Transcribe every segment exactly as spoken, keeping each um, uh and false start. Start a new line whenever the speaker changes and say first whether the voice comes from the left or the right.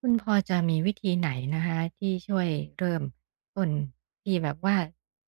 right: คุณพอจะมีวิธีไหนนะคะที่ช่วยเริ่มต้นที่แบบว่า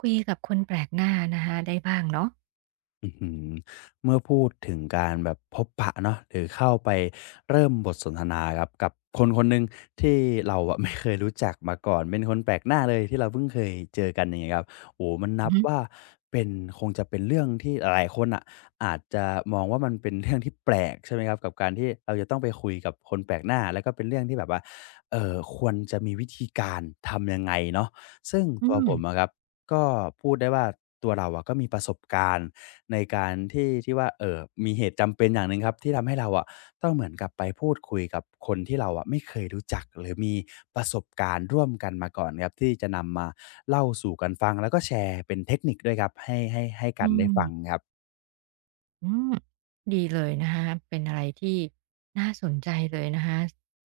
right: คุยกับคนแปลกหน้านะคะได้บ้างเนาะ
left: อื้อหือเมื่อพูดถึงการแบบพบปะเนาะหรือเข้าไปเริ่มบทสนทนาครับกับคนคนหนึ่งที่เราอะ ไม่เคยรู้จักมาก่อนเป็นคนแปลกหน้าเลยที่เราเพิ่งเคยเจอกันอย่างเงี้ยครับโอ้โมัน
right: อื
left: นั
right: อ
left: บ
right: ฮึ
left: ว่าเป็นคงจะเป็นเรื่องที่หลายคนอ่ะอาจจะมองว่ามันเป็นเรื่องที่แปลกใช่ไหมครับกับการที่เราจะต้องไปคุยกับคนแปลกหน้าแล้วก็เป็นเรื่องที่แบบว่าเออควรจะมีวิธีการทำยังไงเนาะ ซึ่ง
right: อื
left: ตัว
right: ม
left: ผมอะครับก็พูดได้ว่าตัวเราอะก็มีประสบการณ์ในการที่ที่ว่าเออมีเหตุจำเป็นอย่างหนึ่งครับที่ทำให้เราอะต้องเหมือนกับไปพูดคุยกับคนที่เราอะไม่เคยรู้จักหรือมีประสบการณ์ร่วมกันมาก่อนครับที่จะนำมาเล่าสู่กันฟังแล้วก็แชร์เป็นเทคนิคด้วยครับให้ให้ให้
right: อื
left: กันได้ฟังค
right: ม
left: รับ
right: อืมดีเลยนะคะเป็นอะไรที่น่าสนใจเลยนะคะ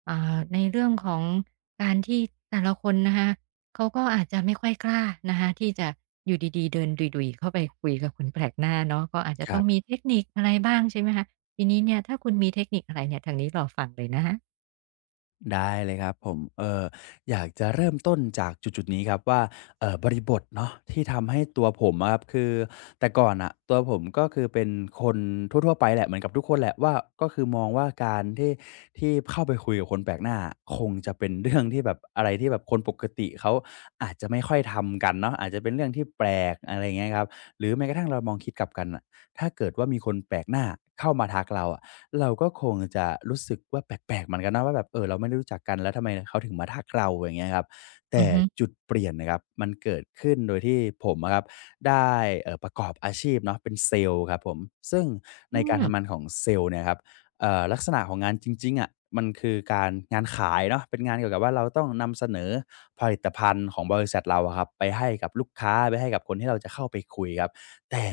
right: อ่าในเรื่องของการที่แต่ละคนนะคะเขาก็อาจจะไม่ค่อยกล้านะคะที่จะอยู่ดีๆเดินดุยๆเข้าไปคุยกับคนแปลกหน้าเนาะก็อาจจะ
left: ค
right: ต้
left: รั
right: องมี
left: บ
right: เทคนิคอะไรบ้างใช่ไหมคะทีนี้เนี่ยถ้าคุณมีเทคนิคอะไรเนี่ยทางนี้รอฟังเลยนะคะ
left: ได้เลยครับผมเอออยากจะเริ่มต้นจากจุดๆนี้ครับว่าเออบริบทเนาะที่ทำให้ตัวผมอะครับคือแต่ก่อนนะตัวผมก็คือเป็นคนทั่วๆไปแหละเหมือนกับทุกคนแหละว่าก็คือมองว่าการที่ที่เข้าไปคุยกับคนแปลกหน้าคงจะเป็นเรื่องที่แบบอะไรที่แบบคนปกติเขาอาจจะไม่ค่อยทำกันเนาะอาจจะเป็นเรื่องที่แปลกอะไรเงี้ยครับหรือแม้กระทั่งเรามองคิดกลับกันอะถ้าเกิดว่ามีคนแปลกหน้าเข้ามาทักเราอะ เราก็คงจะรู้สึกว่าแปลกๆเหมือนกันนะว่าแบบเออเราไม่ได้รู้จักกันแล้วทำไมเขาถึงมาทักเราอย่างเงี้ยครับ
right: อื
left: แต่
right: อฮึ
left: จุดเปลี่ยนนะครับมันเกิดขึ้นโดยที่ผมอะครับได้เอ่อประกอบอาชีพเนาะเป็นเซลส์ครับผมซึ่งใน
right: อื
left: การ
right: ม
left: ทำงานของเซลส์เนี่ยครับเอ่อลักษณะของงานจริงๆอะมันคือการงานขายเนาะเป็นงานเกี่ยวกับว่าเราต้องนำเสนอผลิตภัณฑ์ของบริษัทเราอะครับไปให้กับลูกค้าไปให้กับคนที่เราจะเข้าไปคุยครับแต่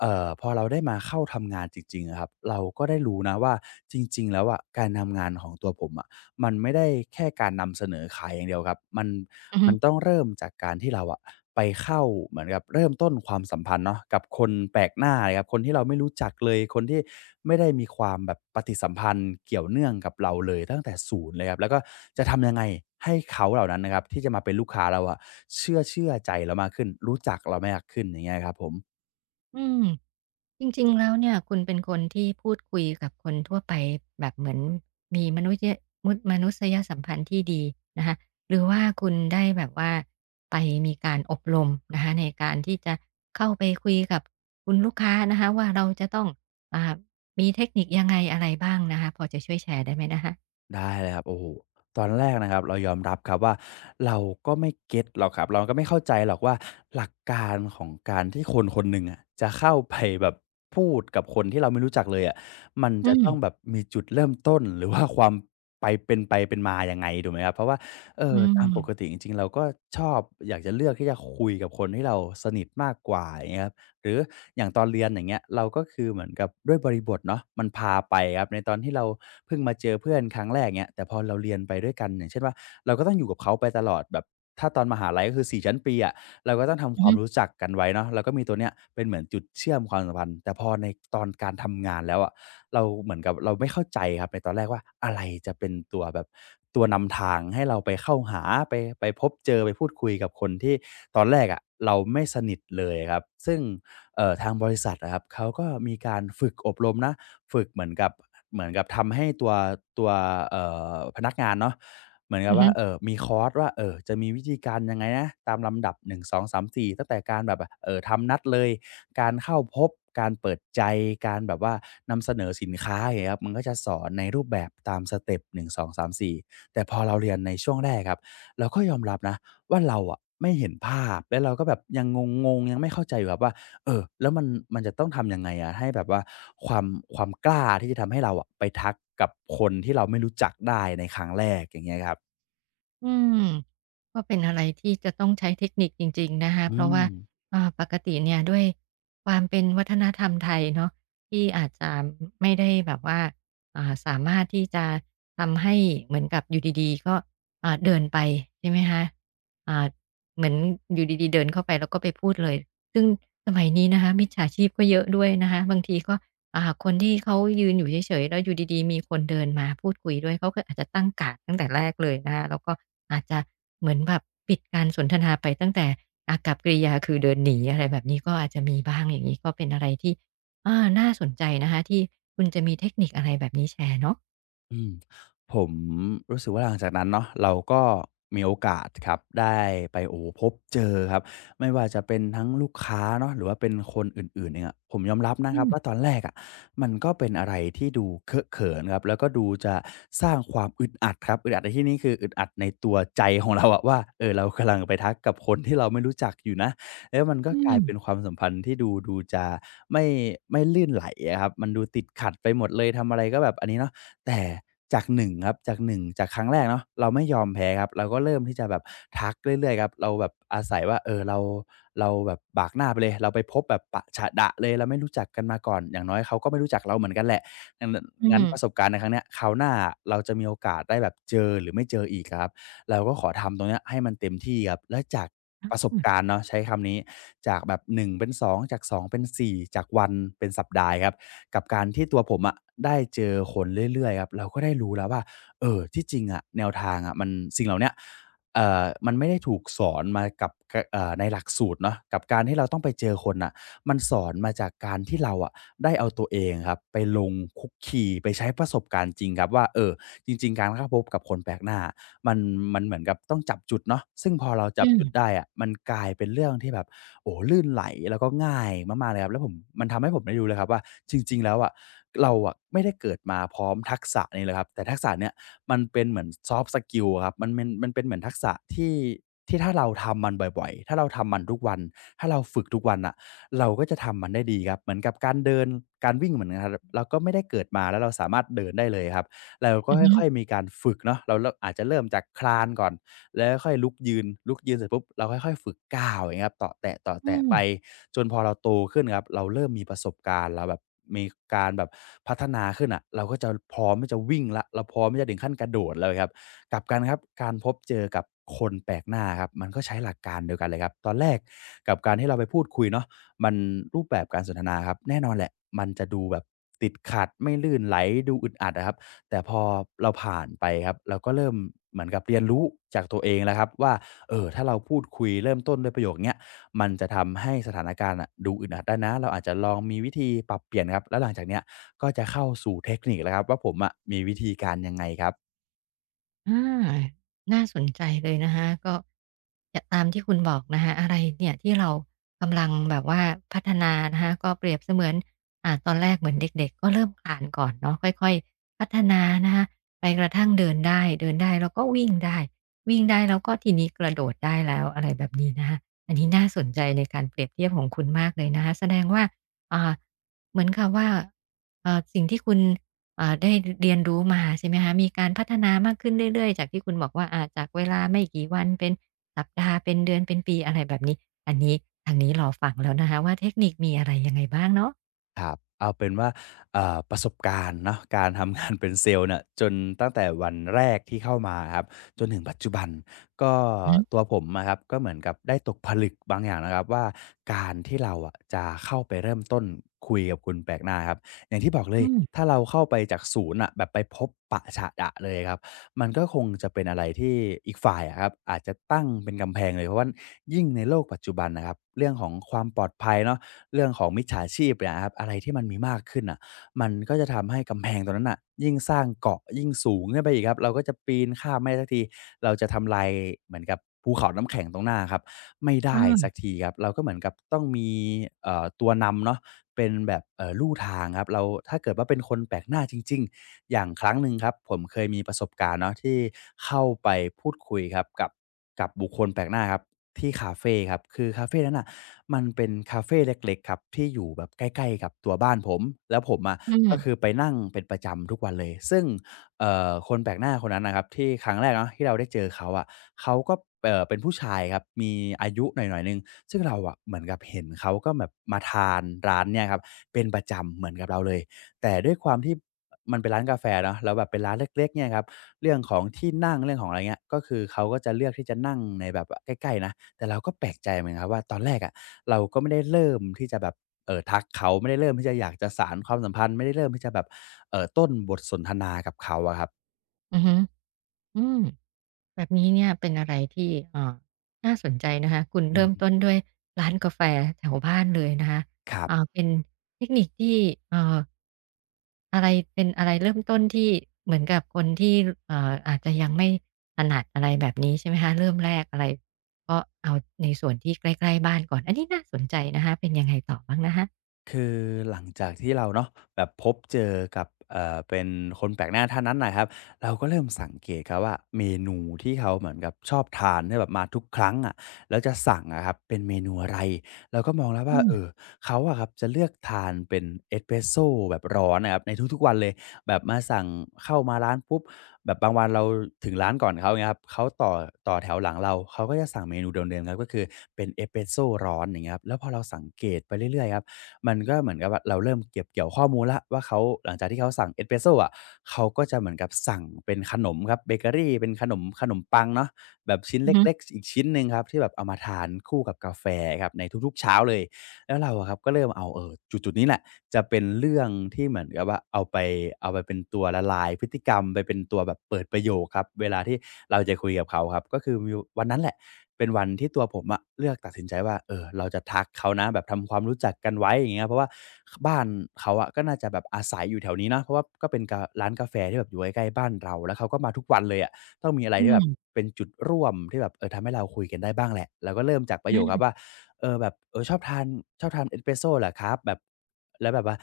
left: เอ่อพอเราได้มาเข้าทำงานจริงๆอะครับเราก็ได้รู้นะว่าจริงๆแล้วอะการทำงานของตัวผมอะมันไม่ได้แค่การนำเสนอขายอย่างเดียวครับมัน
right: อือฮึ
left: มันต้องเริ่มจากการที่เราอะไปเข้าเหมือนกับเริ่มต้นความสัมพันธ์เนาะกับคนแปลกหน้าเลยครับคนที่เราไม่รู้จักเลยคนที่ไม่ได้มีความแบบปฏิสัมพันธ์เกี่ยวเนื่องกับเราเลยตั้งแต่ศูนย์เลยครับแล้วก็จะทำยังไงให้เขาเหล่านั้นนะครับที่จะมาเป็นลูกค้าเราอะเชื่อเชื่อใจเรามากขึ้นรู้จักเรามากขึ้นอย่างเงี้ยครับผม
right: อืมจริงๆแล้วเนี่ยคุณเป็นคนที่พูดคุยกับคนทั่วไปแบบเหมือนมีมนุษยมุดมนุษยสัมพันธ์ที่ดีนะคะหรือว่าคุณได้แบบว่าไปมีการอบรมนะคะในการที่จะเข้าไปคุยกับคุณลูกค้านะคะว่าเราจะต้องอ่ามีเทคนิคยังไงอะไรบ้างนะคะพอจะช่วยแชร์ได้ไหมนะคะ
left: ได้เลยครับโอ้โหตอนแรกนะครับเรายอมรับครับว่าเราก็ไม่เก็ตหรอกครับเราก็ไม่เข้าใจหรอกว่าหลักการของการที่คนคนหนึ่งอะจะเข้าไปแบบพูดกับคนที่เราไม่รู้จักเลยอะมัน
right: อื
left: จะต้องแบบ
right: ม
left: มีจุดเริ่มต้นหรือว่าความไปเป็นไปเป็นมายังไงถูกไหมครับเพราะว่าเอ่
right: อื
left: อ
right: ม
left: ตามปกติจริงๆเราก็ชอบอยากจะเลือกที่จะคุยกับคนที่เราสนิทมากกว่าอย่างเงี้ยครับ หรืออย่างตอนเรียนอย่างเงี้ยเราก็คือเหมือนกับด้วยบริบทเนาะมันพาไปครับในตอนที่เราเพิ่งมาเจอเพื่อนครั้งแรกเงี้ยแต่พอเราเรียนไปด้วยกันอย่างเช่นว่าเราก็ต้องอยู่กับเขาไปตลอดแบบถ้าตอนมหาลัยก็คือสี่ชั้นปีอะเราก็ต้องทำ
right: อื
left: ค
right: อ
left: วาม
right: ฮึ
left: รู้จักกันไว้เนาะเราก็มีตัวเนี้ยเป็นเหมือนจุดเชื่อมความสัมพันธ์แต่พอในตอนการทำงานแล้วอะเราเหมือนกับเราไม่เข้าใจครับในตอนแรกว่าอะไรจะเป็นตัวแบบตัวนำทางให้เราไปเข้าหาไปไปพบเจอไปพูดคุยกับคนที่ตอนแรกอะเราไม่สนิทเลยครับซึ่ง เอ่อทางบริษัทนะครับเขาก็มีการฝึกอบรมนะฝึกเหมือนกับเหมือนกับทำให้ตัวตัวเอ่อพนักงานเนาะเหมือนกั
right: อื
left: บ
right: อฮึ
left: ว่าเออมีคอร์สว่าเออจะมีวิธีการยังไงนะตามลำดับหนึ่ง สอง สาม สี่ตั้งแต่การแบบเออทำนัดเลยการเข้าพบการเปิดใจการแบบว่านำเสนอสินค้าอย่างเงี้ยครับมันก็จะสอนในรูปแบบตามสเต็ปหนึ่ง สอง สาม สี่แต่พอเราเรียนในช่วงแรกครับเราก็ยอมรับนะว่าเราอะไม่เห็นภาพแล้วเราก็แบบยังงงๆยังไม่เข้าใจอยู่ครับว่า เออแล้วมันมันจะต้องทำยังไงอะให้แบบว่าความความกล้าที่จะทำให้เราอะไปทักกับคนที่เราไม่รู้จักได้ในครั้งแรกอย่างเงี้ยครับ
right: อืมก็เป็นอะไรที่จะต้องใช้เทคนิคจริงๆนะคะเพ
left: อื
right: ราะว่า
left: ม
right: อ่าปกติเนี่ยด้วยความเป็นวัฒนธรรมไทยเนาะที่อาจจะไม่ได้แบบว่าอ่าสามารถที่จะทำให้เหมือนกับอยู่ดีๆก็อ่าเดินไปใช่ไหมคะอ่าเหมือนอยู่ดีๆเดินเข้าไปแล้วก็ไปพูดเลยซึ่งสมัยนี้นะคะมิจฉาชีพก็เยอะด้วยนะคะบางทีก็ อ่าคนที่เขายืนอยู่เฉยๆแล้วอยู่ดีๆมีคนเดินมาพูดคุยด้วยเขาก็อาจจะตั้งการ์ดตั้งแต่แรกเลยนะคะแล้วก็อาจจะเหมือนแบบปิดการสนทนาไปตั้งแต่อากัปกิริยาคือเดินหนีอะไรแบบนี้ก็อาจจะมีบ้างอย่างงี้ก็เป็นอะไรที่อาน่าสนใจนะคะที่คุณจะมีเทคนิคอะไรแบบนี้แชร์เนาะ
left: อืมผมรู้สึกว่าหลังจากนั้นเนาะเราก็มีโอกาสครับได้ไปโอ้โฮพบเจอครับไม่ว่าจะเป็นทั้งลูกค้าเนาะหรือว่าเป็นคนอื่นๆเองอะผมยอมรับนะ
right: อื
left: ครับ
right: ม
left: ว่าตอนแรกอะมันก็เป็นอะไรที่ดูเคอะเขินครับแล้วก็ดูจะสร้างความอึดอัดครับอึดอัดในที่นี้คืออึดอัดในตัวใจของเราอะว่าเออเรากำลังไปทักกับคนที่เราไม่รู้จักอยู่นะแล้วมันก็
right: อื
left: กลาย
right: ม
left: เป็นความสัมพันธ์ที่ดูดูจะไม่ไม่ลื่นไหลอะครับมันดูติดขัดไปหมดเลยทำอะไรก็แบบอันนี้เนาะ แต่จากหนึ่งครับจากหนึ่งจากครั้งแรกเนาะเราไม่ยอมแพ้ครับเราก็เริ่มที่จะแบบทักเรื่อยๆครับเราแบบอาศัยว่าเออเราเราแบบบากหน้าไปเลยเราไปพบแบบปะฉะดะเลยเราไม่รู้จักกันมาก่อนอย่างน้อยเขาก็ไม่รู้จักเราเหมือนกันแหละงั้น
right: อื
left: งั้
right: ม
left: นประสบการณ์ในครั้งเนี้ยคราวหน้าเราจะมีโอกาสได้แบบเจอหรือไม่เจออีกอะครับ เราก็ขอทำตรงเนี้ยให้มันเต็มที่ครับแล้วจากประสบการณ์เนาะใช้คำนี้จากแบบหนึ่งเป็นสองจากสองเป็นสี่จากวันเป็นสัปดาห์ครับกับการที่ตัวผมอะได้เจอคนเรื่อยๆครับเราก็ได้รู้แล้วว่าเอ่อที่จริงอะแนวทางอะมันสิ่งเหล่าเนี้ยเอ่อมันไม่ได้ถูกสอนมากับกเอ่อในหลักสูตรเนาะกับการที่เราต้องไปเจอคนน่ะมันสอนมาจากการที่เราอะได้เอาตัวเองครับไปลงคลุกคลีไปใช้ประสบการณ์จริงครับว่าเอ่อจริงๆการเข้าพบกับคนแปลกหน้า มันมันเหมือนกับต้องจับจุดเนาะซึ่งพอเราจั
right: อื
left: บจุดได้
right: ม
left: อะมันกลายเป็นเรื่องที่แบบโอ้โฮลื่นไหลแล้วก็ง่ายมากๆเลยครับแล้วผมมันทำให้ผมได้รู้เลยครับว่าจริงๆแล้วอะเราอะไม่ได้เกิดมาพร้อมทักษะนี้เลยครับแต่ทักษะเนี้ยมันเป็นเหมือน soft skill อะครับมันเป็นมันเป็นเหมือนทักษะที่ที่ถ้าเราทำมันบ่อยๆถ้าเราทำมันทุกวันถ้าเราฝึกทุกวันน่ะเราก็จะทำมันได้ดีครับเหมือนกับการเดินการวิ่งเหมือนกันครับเราก็ไม่ได้เกิดมาแล้วเราสามารถเดินได้เลยครับ เราก็
right: อือฮึ
left: ค่อยๆมีการฝึกเนาะเราเราอาจจะเริ่มจากคลานก่อนแล้วค่อยลุกยืนลุกยืนเสร็จปุ๊บเราค่อยๆฝึกก้าวอย่างเงี้ยครับเตาะแ
right: อื
left: ตะ
right: ม
left: ๆไปจนพอเราโตขึ้นครับเราเริ่มมีประสบการณ์เราแบบมีการแบบพัฒนาขึ้นอะเราก็จะพร้อมที่จะวิ่งแล้วเราพร้อมที่จะถึงขั้นกระโดดแล้วครับกลับกันครับการพบเจอกับคนแปลกหน้าครับมันก็ใช้หลักการเดียวกันเลยครับตอนแรกกับการที่เราไปพูดคุยเนาะมันรูปแบบการสนทนาครับแน่นอนแหละมันจะดูแบบติดขัดไม่ลื่นไหลดูอึดอัดอะครับ แต่พอเราผ่านไปครับเราก็เริ่มเหมือนกับเรียนรู้จากตัวเองแล้วครับว่าเออถ้าเราพูดคุยเริ่มต้นด้วยประโยคเนี้ยมันจะทำให้สถานการณ์อะดูอึดอัดได้นะเราอาจจะลองมีวิธีปรับเปลี่ยนครับแล้วหลังจากเนี้ยก็จะเข้าสู่เทคนิคแล้วครับว่าผมอะมีวิธีการยังไงครับ
right: อาน่าสนใจเลยนะคะก็จะตามที่คุณบอกนะคะอะไรเนี่ยที่เรากำลังแบบว่าพัฒนานะคะก็เปรียบเสมือนอ่าตอนแรกเหมือนเด็กๆก็เริ่มคลานก่อนเนาะค่อยๆพัฒนานะคะไปกระทั่งเดินได้เดินได้แล้วก็วิ่งได้วิ่งได้แล้วก็ทีนี้กระโดดได้แล้วอะไรแบบนี้นะคะอันนี้น่าสนใจในการเปรียบเทียบของคุณมากเลยนะคะแสดงว่าอ่าเหมือนกับว่าเอ่อสิ่งที่คุณ อ่าได้เรียนรู้มาใช่ไหมคะมีการพัฒนามากขึ้นเรื่อยๆจากที่คุณบอกว่าอ่าจากเวลาไม่กี่วันเป็นสัปดาห์เป็นเดือนเป็นปีอะไรแบบนี้อันนี้ทางนี้รอฟังแล้วนะคะว่าเทคนิคมีอะไรยังไงบ้างเนาะ
left: ครับเอาเป็นว่าเอ่าประสบการณ์เนาะการทำงาน เป็นเซลล์เนี่ยจนตั้งแต่วันแรกที่เข้ามาครับจนถึงปัจจุบันก็
right: อือฮึ
left: ตัวผมอะครับก็เหมือนกับได้ตกผลึกบางอย่างนะครับว่าการที่เราอะจะเข้าไปเริ่มต้นคุยกับคณแปลกหน้าครับอย่างที่บอกเล
right: อื
left: ย
right: ม
left: ถ้าเราเข้าไปจากศูนย์อ่ะแบบไปพบปะฉะดะเลยครับมันก็คงจะเป็นอะไรที่อีกฝ่ายอะครับอาจจะตั้งเป็นกำแพงเลยเพราะว่า ยิ่งในโลกปัจจุบันนะครับเรื่องของความปลอดภัยเนาะเรื่องของมิจฉาชีพเนี่ยนะครับอะไรที่มันมีมากขึ้นน่ะมันก็จะทำให้กำแพงตรงนั้นน่ะยิ่งสร้างเกราะยิ่งสูงขึ้นไปอีกครับเราก็จะปีนข้ามไม่ได้สักทีเราจะทำลายเหมือนกับภูเขาน้ำแข็งตรงหน้าครับไม่
right: อื
left: ได้สัก
right: ม
left: ทีครับเราก็เหมือนกับต้องมีเอ่อตัวนำเนาะ เป็นแบบเอ่อลู่ทางครับเราถ้าเกิดว่าเป็นคนแปลกหน้าจริงๆอย่างครั้งหนึ่งครับผมเคยมีประสบการณ์เนาะที่เข้าไปพูดคุยครับกับกับบุคคลแปลกหน้าครับที่คาเฟครับคือคาเฟนั้นน่ะมันเป็นคาเฟเล็กๆครับที่อยู่แบบใกล้ๆกับตัวบ้านผมแล้วผมอะ
right: อื
left: ก็คือ
right: ม
left: ไปนั่งเป็นประจำทุกวันเลยซึ่ง เอ่อคนแปลกหน้าคนนั้นน่ะครับที่ครั้งแรกเนาะที่เราได้เจอเขาอะเขาก็เอ่อเป็นผู้ชายครับมีอายุหน่อยๆหนึ่งซึ่งเราอะเหมือนกับเห็นเขาก็แบบมาทานร้านเนี่ยครับเป็นประจำเหมือนกับเราเลยแต่ด้วยความที่มันเป็นร้านกาแฟเนาะแล้วแบบเป็นร้านเล็กๆเนี่ยครับเรื่องของที่นั่งเรื่องของอะไรเงี้ยก็คือเขาก็จะเลือกที่จะนั่งในแบบใกล้ๆนะแต่เราก็แปลกใจเหมือนกันครับว่าตอนแรกอะเราก็ไม่ได้เริ่มที่จะแบบเอ่อทักเขาไม่ได้เริ่มที่จะอยากจะสานความสัมพันธ์ไม่ได้เริ่มที่จะแบบ เอ่อต้นบทสนทนากับเขาอะครับ
right: อือฮึอืม แบบนี้เนี่ยเป็นอะไรที่เอ่อน่าสนใจนะคะคุณเริ่
left: อื
right: ม
left: ม
right: ต้นด้วยร้านกาแฟแถวบ้านเลยนะคะ
left: ครั
right: อ่า
left: บ
right: เป็นเทคนิคที่เอ่ออะไรเป็นอะไรเริ่มต้นที่เหมือนกับคนที่เอ่ออาจจะยังไม่ถนัดอะไรแบบนี้ใช่ไหมคะเริ่มแรกอะไรก็เอาในส่วนที่ใกล้ๆบ้านก่อนอันนี้น่าสนใจนะคะเป็นยังไงต่อบ้างนะคะ
left: คือหลังจากที่เราเนาะแบบพบเจอกับเอ่อเป็นคนแปลกหน้าท่านนั้นน่ะครับเราก็เริ่มสังเกตครับว่าเมนูที่เขาเหมือนกับชอบทานเนี่ยแบบมาทุกครั้งอะะแล้วจะสั่งอะครับเป็นเมนูอะไรเราก็มองแล้ว
right: อื
left: ว่า
right: ม
left: เออเขาอะครับจะเลือกทานเป็นเอสเปรสโซแบบร้อนนะครับในทุกๆวันเลยแบบมาสั่งเข้ามาร้านปุ๊บแบบบางวันเราถึงร้านก่อนเขางเงี้ยครับเขาต่อต่อแถวหลังเราเขาก็จะสั่งเมนูเดิมๆครับก็คือเป็นเอสเปรสโซร้อนอย่างเงี้ยครับแล้วพอเราสังเกตไปเรื่อยๆครับ มันก็เหมือนกับว่าเราเริ่มเก็บเกี่ยวข้อมูลละว่าเขาหลังจากที่เขาสั่งเอสเปรสโซอะเขาก็จะเหมือนกับสั่งเป็นขนมครับเบเกอรีเป็นขนมขนมปังเนาะแบบชิ้น
right: อืมอ
left: เล็ก
right: ฮึ
left: ๆอีกชิ้นหนึ่งครับที่แบบเอามาทานคู่กับกาแฟครับในทุกๆเช้าเลย แล้วเราอะครับก็เริ่มเอาเออจุดๆนี้แหละจะเป็นเรื่องที่เหมือนกับว่าเอาไปเอาไปเป็นตัวละลายพฤติกรรมไปเป็นตัวแบบเปิดประโยคครับเวลาที่เราจะคุยกับเขาครับก็คือมีวันนั้นแหละเป็นวันที่ตัวผมอะเลือกตัดสินใจว่าเออเราจะทักเขานะแบบทำความรู้จักกันไว้อย่างเงี้ยเพราะว่าคบ้านเขาอะก็น่าจะแบบอาศัยอยู่แถวนี้เนาะเพราะว่าก็เป็นการ้านกาแฟที่แบบอยู่ใกล้ๆบ้านเราแล้วเขาก็มาทุกวันเลยอะต้องมีอะไร
right: อื
left: ที่แบบ
right: ม
left: เป็นจุดร่วมที่แบบเออทำให้เราคุยกันได้บ้างแหละเราก็เริ่มจากประโยคครับ
right: อ
left: ว่า เออแบบเออชอบทานชอบทานเอสเปรสโซเหรอครับแบบแล้วแบบว่า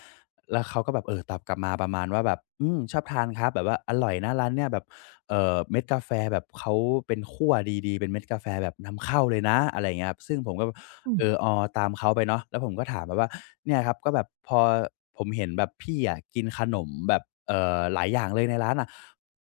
left: แล้วเขาก็แบบเออตอบกลับมาประมาณว่าแบบอืมชอบทานครับแบบว่าอร่อยนะร้านเนี้ยแบบเออเม็ดกาแฟแบบเขาเป็นคั่วดีๆเป็นเม็ดกาแฟแบบนำเข้าเลยนะอะไรงเงี้ยครับซึ่งผมก็
right: ื
left: เอ
right: ม
left: อออตามเขาไปเนาะแล้วผมก็ถามไปว่าเนี่ยครับก็แบบพอผมเห็นแบบพี่อะกินขนมแบบเออหลายอย่างเลยในร้านอะ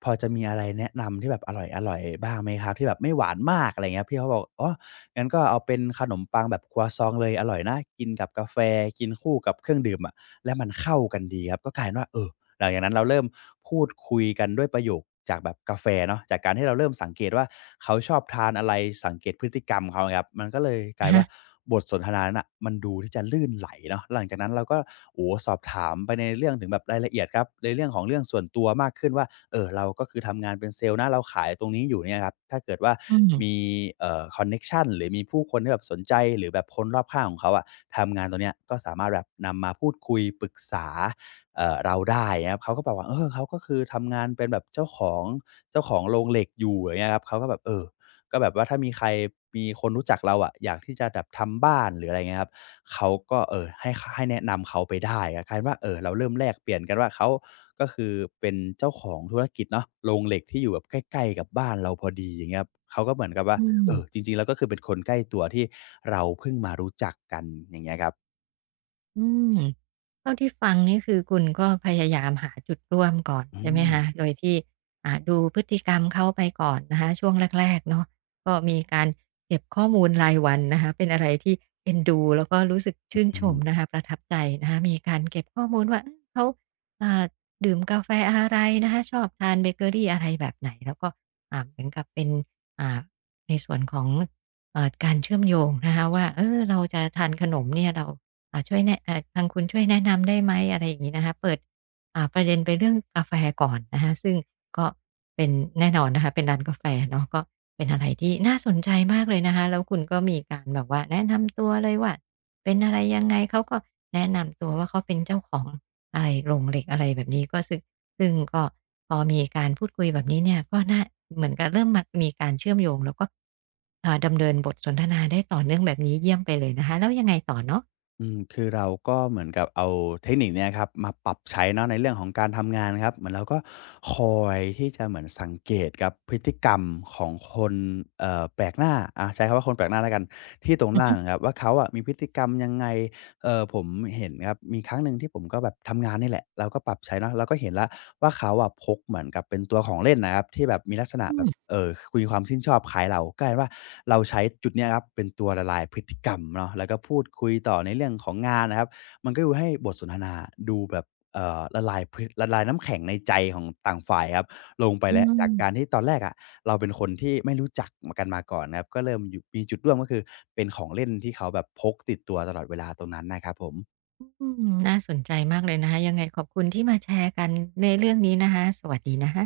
left: พอจะมีอะไรแนะนำที่แบบอร่อยอร่อยบ้างไหมครับที่แบบไม่หวานมากอะไรเงี้ยพี่เขาบอกอ๋อ งั้นก็เอาเป็นขนมปังแบบครัวซองเลยอร่อยนะกินกับกาแฟกินคู่กับเครื่องดื่มอะแล้วมันเข้ากันดีครับก็กลายเป็นว่าเออ หลังจากนั้นเราเริ่มพูดคุยกันด้วยประโยคจากแบบกาแฟเนาะจากการที่เราเริ่มสังเกตว่าเขาชอบทานอะไรสังเกตพฤติกรรมเขาครับมันก็เลยกลายว่า
right: อา
left: บทสนทนานั้นน่ะมันดูที่จะลื่นไหลเนาะหลังจากนั้นเราก็โอ้โฮสอบถามไปในเรื่องถึงแบบรายละเอียดครับในเรื่องของเรื่องส่วนตัวมากขึ้นว่าเอ่อเราก็คือทำงานเป็นเซลส์นะเราขายตรงนี้อยู่เนี่ยครับถ้าเกิดว่า
right: อืม
left: มีเอ่อคอนเน็กชันหรือมีผู้คนที่แบบสนใจหรือแบบคนรอบข้างของเขาอะทำงานตรงเนี้ยก็สามารถแบบนำมาพูดคุยปรึกษา เอ่อเราได้นะครับเขาก็บอกว่าเออเขาก็คือทำงานเป็นแบบเจ้าของเจ้าของโรงเหล็กอยู่อย่างเงี้ยครับเขาก็แบบเออก็แบบว่าถ้ามีใครมีคนรู้จักเราอะอยากที่จะแบบทำบ้านหรืออะไรเงี้ยครับเขาก็เออให้คให้แนะนำเขาไปได้อะกลายเป็นว่าเออเราเริ่มแลกเปลี่ยนกันว่าเขาก็คือเป็นเจ้าของธุรกิจเนาะโรงเหล็กที่อยู่แบบใกล้ๆกับบ้านเราพอดีอย่างเงี้ยครับเขาก็เหมือนกับว่า
right: อืม
left: เออจริงๆแล้วก็คือเป็นคนใกล้ตัวที่เราเพิ่งมารู้จักกันอย่างเงี้ยครับ
right: อืมเท่าที่ฟังนี่คือคุณก็พยายามหาจุดร่วมก่อน
left: อื
right: ใช่ไหม
left: ม
right: คะโดยที่อ่าดูพฤติกรรมเขาไปก่อนนะคะช่วงแรกๆเนาะก็มีการเก็บข้อมูลรายวันนะคะเป็นอะไรที่เอ็นดูแล้วก็รู้สึกชื่น
left: อื
right: ชม
left: ม
right: นะคะประทับใจนะคะมีการเก็บข้อมูลว่าอืมเขาอ่าดื่มกาแฟอะไรนะคะชอบทานเบเกอรีอะไรแบบไหนแล้วก็อ่าเหมือนกับเป็นอ่าในส่วนของเอ่อการเชื่อมโยงนะคะว่าเออเราจะทานขนมเนี่ยเรา อ่าช่วยแนะเอ่าทางคุณช่วยแนะนำได้ไหมอะไรอย่างงี้นะคะเปิดอ่าประเด็นไปเรื่องกาแฟก่อนนะคะซึ่งก็เป็นแน่นอนนะคะเป็นร้านกาแฟเนาะก็เป็นอะไรที่น่าสนใจมากเลยนะคะแล้วคุณก็มีการแบบว่าแนะนำตัวเลยว่าเป็นอะไรยังไงเขาก็แนะนำตัวว่าเขาเป็นเจ้าของอะไรโรงเหล็กอะไรแบบนี้ก็ซึ่งซึ่งก็พอมีการพูดคุยแบบนี้เนี่ยก็น่าเหมือนกับเริ่มมามีการเชื่อมโยงแล้วก็อ่าดำเนินบทสนทนาได้ต่อเนื่องแบบนี้เยี่ยมไปเลยนะคะแล้วยังไงต่อเนาะ
left: อืมคือเราก็เหมือนกับเอาเทคนิคเนี้ยครับมาปรับใช้เนาะในเรื่องของการทำงานครับเหมือนเราก็คอยที่จะเหมือนสังเกตครับพฤติกรรมของคนเอ่อแปลกหน้าอาใช้คำว่าคนแปลกหน้าแล้วกันที่ตรงหน้า ครับว่าเขาอะมีพฤติกรรมยังไง เออผมเห็นครับมีครั้งหนึ่งที่ผมก็แบบทำงานนี่แหละเราก็ปรับใช้เนาะเราก็เห็นแล้วว่าเขาอะพกเหมือนกับเป็นตัวของเล่นนะครับที่แบบมีลักษณะ
right: อื
left: แบบ
right: ม
left: เอ่อมีความชื่นชอบคล้ายเรากกลายเป็นว่าเราใช้จุดเนี้ยครับเป็นตัวละลายพฤติกรรมเนาะแล้วก็พูดคุยต่อในเรื่องของงานนะครับมันก็ดูให้บทสนทนาดูแบบ เอ่อละลายพื้นละลายน้ำแข็งในใจของต่างฝ่ายครับลงไป
right: อื
left: แล้วจากการ
right: ม
left: ที่ตอนแรกอะเราเป็นคนที่ไม่รู้จักมากันมาก่อนนะครับก็เริ่มอยู่มีจุดร่วมก็คือเป็นของเล่นที่เขาแบบพกติดตัวตลอดเวลาตรงนั้นน่ะครับผม
right: อืมน่าสนใจมากเลยนะคะยังไงขอบคุณที่มาแชร์กันในเรื่องนี้นะคะสวัสดีนะคะ